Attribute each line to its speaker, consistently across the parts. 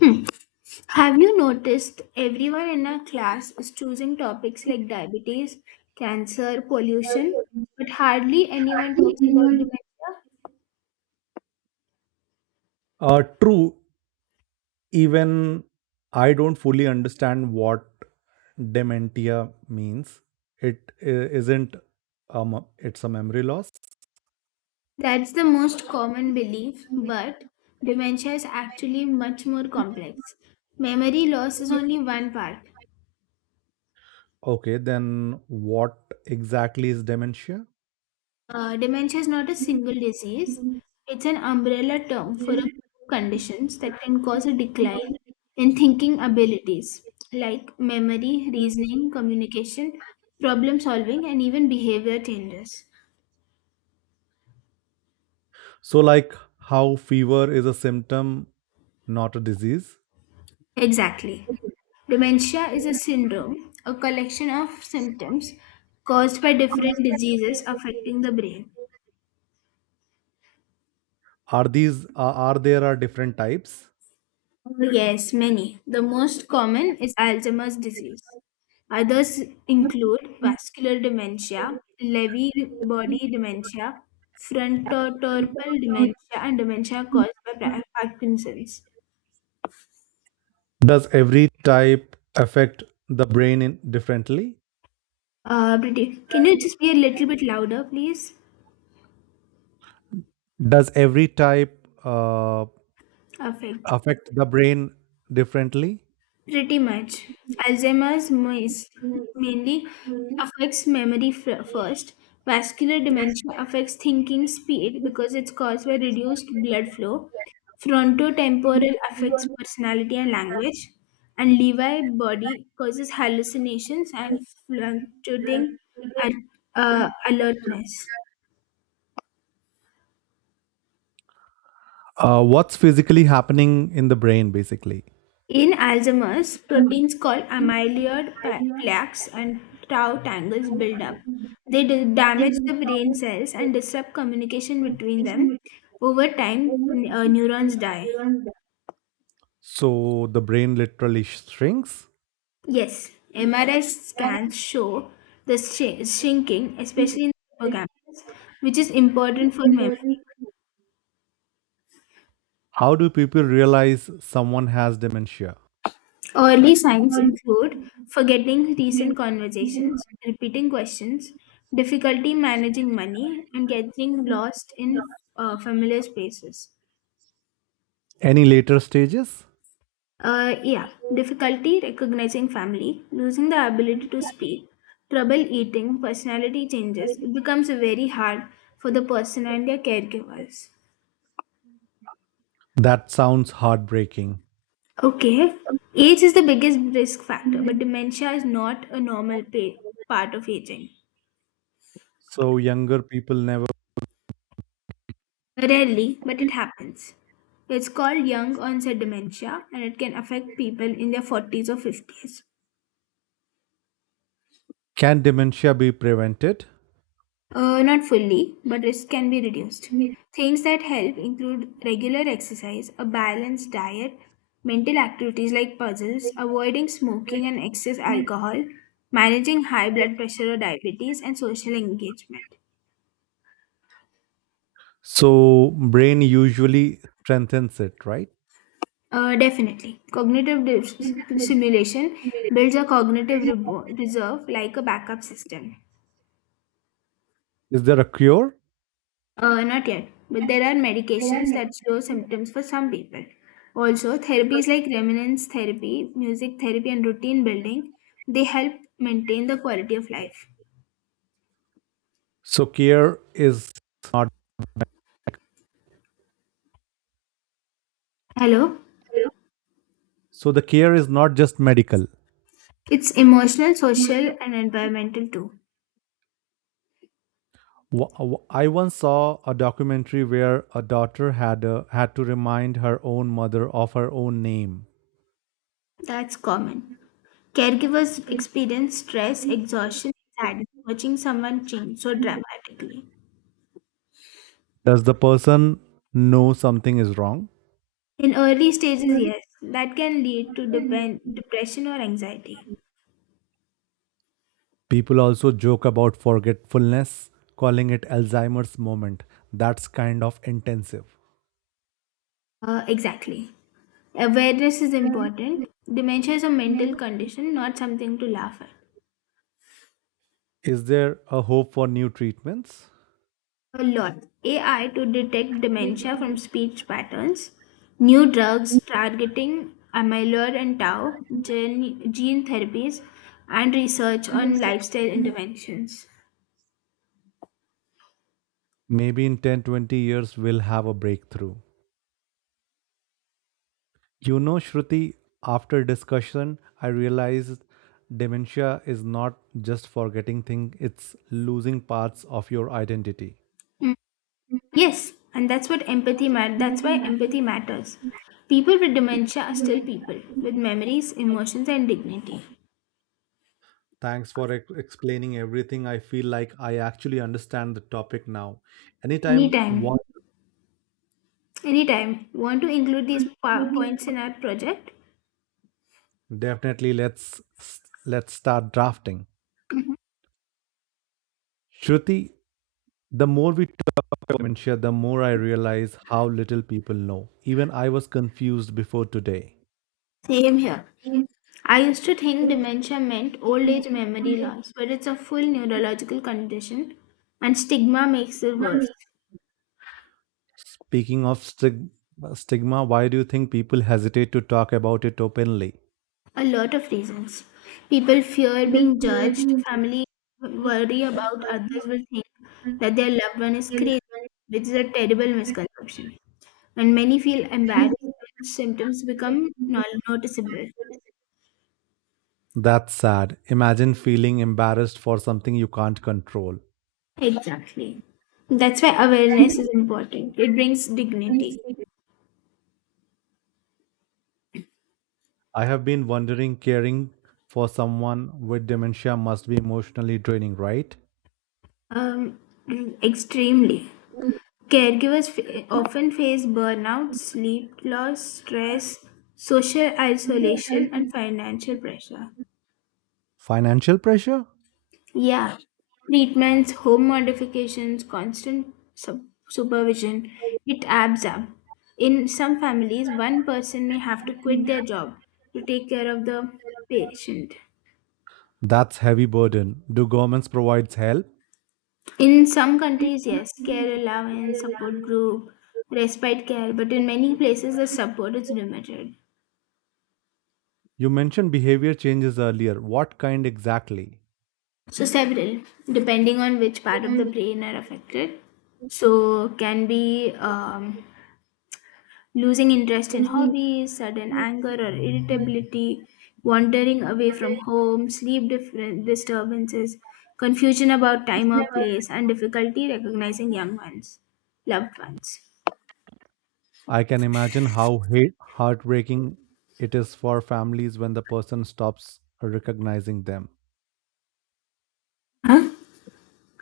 Speaker 1: Hmm. Have you noticed everyone in our class is choosing topics like diabetes, cancer, pollution, but hardly anyone talks about dementia?
Speaker 2: True, even I don't fully understand what dementia means. It isn't um it's a memory loss.
Speaker 1: That's the most common belief, but dementia is actually much more complex. Memory loss is only one part.
Speaker 2: Okay, then what exactly is dementia?
Speaker 1: Dementia is not a single disease. It's an umbrella term for a group of conditions that can cause a decline in thinking abilities like memory, reasoning, communication, problem solving, and even behavior changes.
Speaker 2: So like how fever is a symptom, not a disease.
Speaker 1: Exactly. Dementia is a syndrome, a collection of symptoms caused by different diseases affecting the brain.
Speaker 2: Are there are different types?
Speaker 1: Oh, yes, many. The most common is Alzheimer's disease. Others include vascular dementia, Lewy body dementia, frontotemporal dementia, and dementia caused by Parkinson's.
Speaker 2: Does every type affect the brain in differently?
Speaker 1: Priti, can you just be a little bit louder, please?
Speaker 2: Does every type uh,
Speaker 1: Perfect.
Speaker 2: affect the brain differently?
Speaker 1: Pretty much. Alzheimer's mainly affects memory first. Vascular dementia affects thinking speed because it's caused by reduced blood flow. Frontotemporal affects personality and language. And Levi body causes hallucinations and fluctuating and alertness.
Speaker 2: What's physically happening in the brain basically.
Speaker 1: In Alzheimer's, proteins called amyloid plaques and tau tangles build up. They damage the brain cells and disrupt communication between them. Over time, neurons die.
Speaker 2: So the brain literally shrinks.
Speaker 1: Yes, MRI scans show the shrinking, especially in the hippocampus, which is important for memory.
Speaker 2: How do people realize someone has dementia?
Speaker 1: Early signs include forgetting recent conversations, repeating questions, difficulty managing money, and getting lost in familiar spaces.
Speaker 2: Any later stages?
Speaker 1: Yeah, difficulty recognizing family, losing the ability to speak, trouble eating, personality changes. It becomes very hard for the person and their caregivers.
Speaker 2: That sounds heartbreaking.
Speaker 1: Okay, age is the biggest risk factor, but dementia is not a normal part of aging.
Speaker 2: So younger people never.
Speaker 1: Rarely, but it happens. It's called young onset dementia and it can affect people in their 40s or 50s.
Speaker 2: Can dementia be prevented?
Speaker 1: Not fully, but risk can be reduced. Things that help include regular exercise, a balanced diet, mental activities like puzzles, avoiding smoking and excess alcohol, managing high blood pressure or diabetes, and social engagement.
Speaker 2: So brain usually strengthens it, right?
Speaker 1: Definitely. Cognitive simulation builds a cognitive reserve like a backup system.
Speaker 2: Is there a cure?
Speaker 1: Not yet, but there are medications that slow symptoms for some people. Also, therapies like remnants therapy, music therapy, and routine building, they help maintain the quality of life.
Speaker 2: so care is not
Speaker 1: Hello?
Speaker 2: so the care is not just medical.
Speaker 1: It's emotional, social, and environmental too.
Speaker 2: I once saw a documentary where a daughter had to remind her own mother of her own name.
Speaker 1: That's common. Caregivers experience stress, exhaustion, sadness, watching someone change so dramatically.
Speaker 2: Does the person know something is wrong?
Speaker 1: In early stages, yes, that can lead to depression or anxiety.
Speaker 2: People also joke about forgetfulness, calling it Alzheimer's moment. That's kind of intensive.
Speaker 1: Exactly. Awareness is important. Dementia is a mental condition, not something to laugh at.
Speaker 2: Is there a hope for new treatments?
Speaker 1: A lot. AI to detect dementia from speech patterns. New drugs targeting amyloid and tau, gene therapies, and research on lifestyle interventions.
Speaker 2: Maybe in 10 to 20 years we'll have a breakthrough. You know, Shruti, after discussion, I realized dementia is not just forgetting things, it's losing parts of your identity.
Speaker 1: Mm. Yes, and that's what empathy matters. That's why empathy matters. People with dementia are still people with memories, emotions, and dignity.
Speaker 2: Thanks for explaining everything. I feel like I actually understand the topic now. Anytime one,
Speaker 1: Anytime. Anytime. Want to include these points in our project?
Speaker 2: definitely let's start drafting. Shruti, the more we talk about dementia, the more I realize how little people know. Even I was confused before today.
Speaker 1: Same here. I used to think dementia meant old age memory loss, but it's a full neurological condition and stigma makes it worse.
Speaker 2: Speaking of stigma, why do you think people hesitate to talk about it openly?
Speaker 1: A lot of reasons. People fear being judged, family worry about others will think that their loved one is crazy, which is a terrible misconception. And many feel embarrassed when symptoms become noticeable.
Speaker 2: That's sad. Imagine feeling embarrassed for something you can't control.
Speaker 1: Exactly. That's why awareness is important. It brings dignity.
Speaker 2: I have been wondering, caring for someone with dementia must be emotionally draining, right?
Speaker 1: Um, Extremely. Caregivers often face burnout, sleep loss, stress, social isolation, and financial pressure.
Speaker 2: Financial pressure?
Speaker 1: Yeah. Treatments, home modifications, constant supervision, it adds up. In some families, one person may have to quit their job to take care of the patient.
Speaker 2: That's heavy burden. Do governments provide help?
Speaker 1: In some countries, yes, care allowance, support group, respite care, but in many places the support is limited.
Speaker 2: You mentioned behavior changes earlier. What kind exactly?
Speaker 1: So several, depending on which part of the brain are affected. So can be losing interest in hobbies, sudden anger or irritability, wandering away from home, sleep different disturbances, confusion about time or place, and difficulty recognizing young ones, loved ones.
Speaker 2: I can imagine how heartbreaking it is for families when the person stops recognizing them.
Speaker 1: Huh?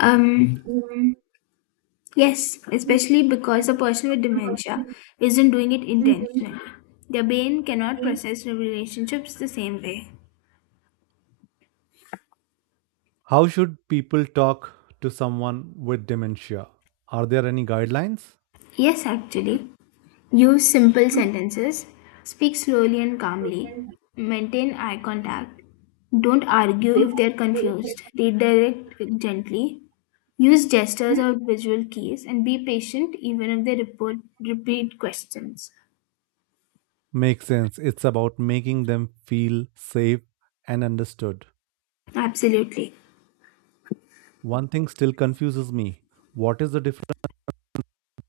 Speaker 1: Um, Yes, especially because a person with dementia isn't doing it intentionally. Their brain cannot process the relationships the same way.
Speaker 2: How should people talk to someone with dementia? Are there any guidelines?
Speaker 1: Yes, actually. Use simple sentences, speak slowly and calmly, maintain eye contact, don't argue if they're confused, redirect gently, use gestures or visual cues, and be patient even if they report, repeat questions.
Speaker 2: Makes sense. It's about making them feel safe and understood.
Speaker 1: Absolutely.
Speaker 2: One thing still confuses me. What is the difference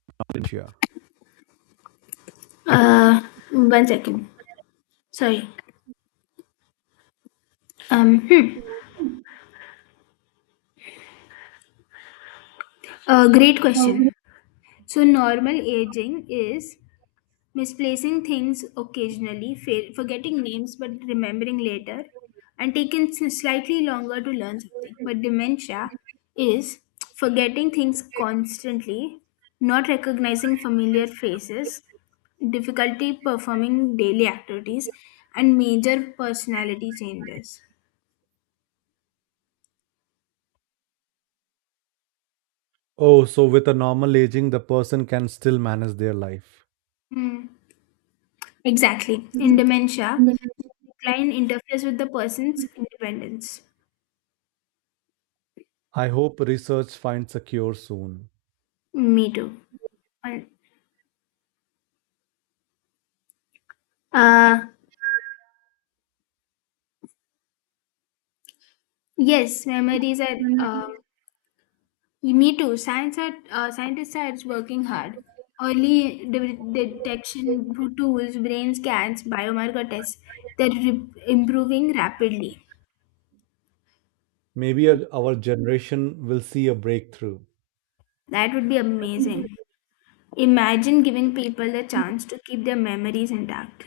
Speaker 2: in dementia?
Speaker 1: Uh, One second. Sorry. Hmm. A great question. So, normal aging is misplacing things occasionally, forgetting names but remembering later, and taking slightly longer to learn something. But dementia is forgetting things constantly, not recognizing familiar faces, difficulty performing daily activities, and major personality changes.
Speaker 2: Oh, so with a normal aging, the person can still manage their life.
Speaker 1: Hmm. Exactly. In dementia, decline interferes with the person's independence.
Speaker 2: I hope research finds a cure soon.
Speaker 1: Me too. Well, Uh, yes, memories are. Me too. Scientists are working hard. Early detection tools, brain scans, biomarker tests, they're improving rapidly.
Speaker 2: Maybe our generation will see a breakthrough.
Speaker 1: That would be amazing. Imagine giving people the chance to keep their memories intact.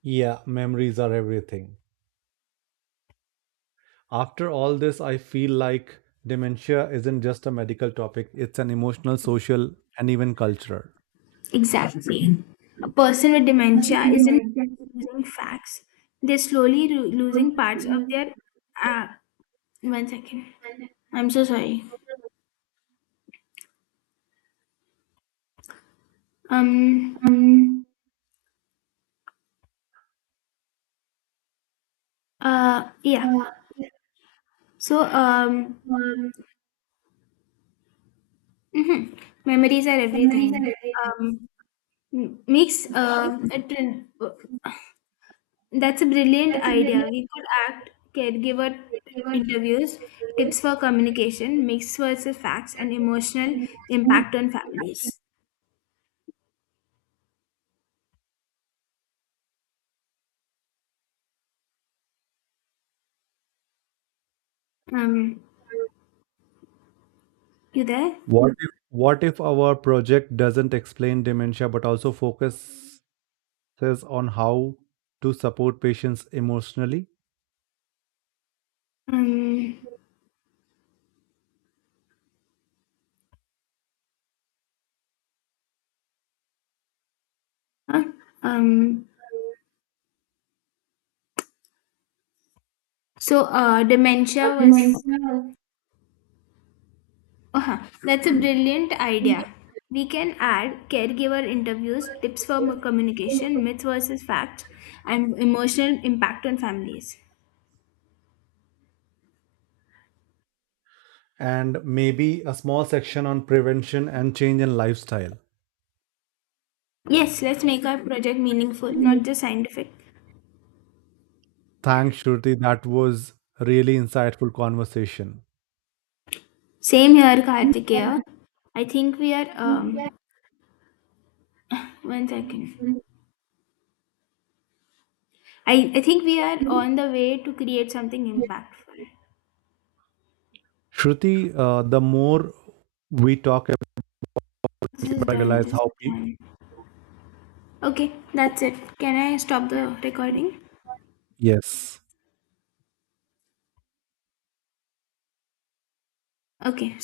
Speaker 2: Yeah, memories are everything. After all this, I feel like dementia isn't just a medical topic, it's an emotional, social, and even cultural.
Speaker 1: Exactly. A person with dementia isn't losing facts, they're slowly losing parts of their. Uh, One second. I'm so sorry. Um. Yeah. So. Mhm. Memories are everything. Um. m- Makes. Uh. a trin- That's a brilliant idea. We could act caregiver interviews, tips for communication, mixed versus facts, and emotional impact on families. Um. You there?
Speaker 2: What if our project doesn't explain dementia but also focuses on how to support patients emotionally?
Speaker 1: Um. Huh? Um. So. Dementia was Uh-huh. That's a brilliant idea. We can add caregiver interviews, tips for communication, myths versus facts, and emotional impact on families.
Speaker 2: And maybe a small section on prevention and change in lifestyle.
Speaker 1: Yes, let's make our project meaningful, not just scientific.
Speaker 2: Thanks, Shruti. That was really insightful conversation.
Speaker 1: Same here, Kartikeya. I think we are, one second. I think we are on the way to create something impactful.
Speaker 2: Shruti, the more we talk about,
Speaker 1: This is
Speaker 2: I
Speaker 1: done,
Speaker 2: realize
Speaker 1: this is
Speaker 2: how pe-
Speaker 1: done. Okay, that's it. Can I stop the recording?
Speaker 2: yes,
Speaker 1: Okay.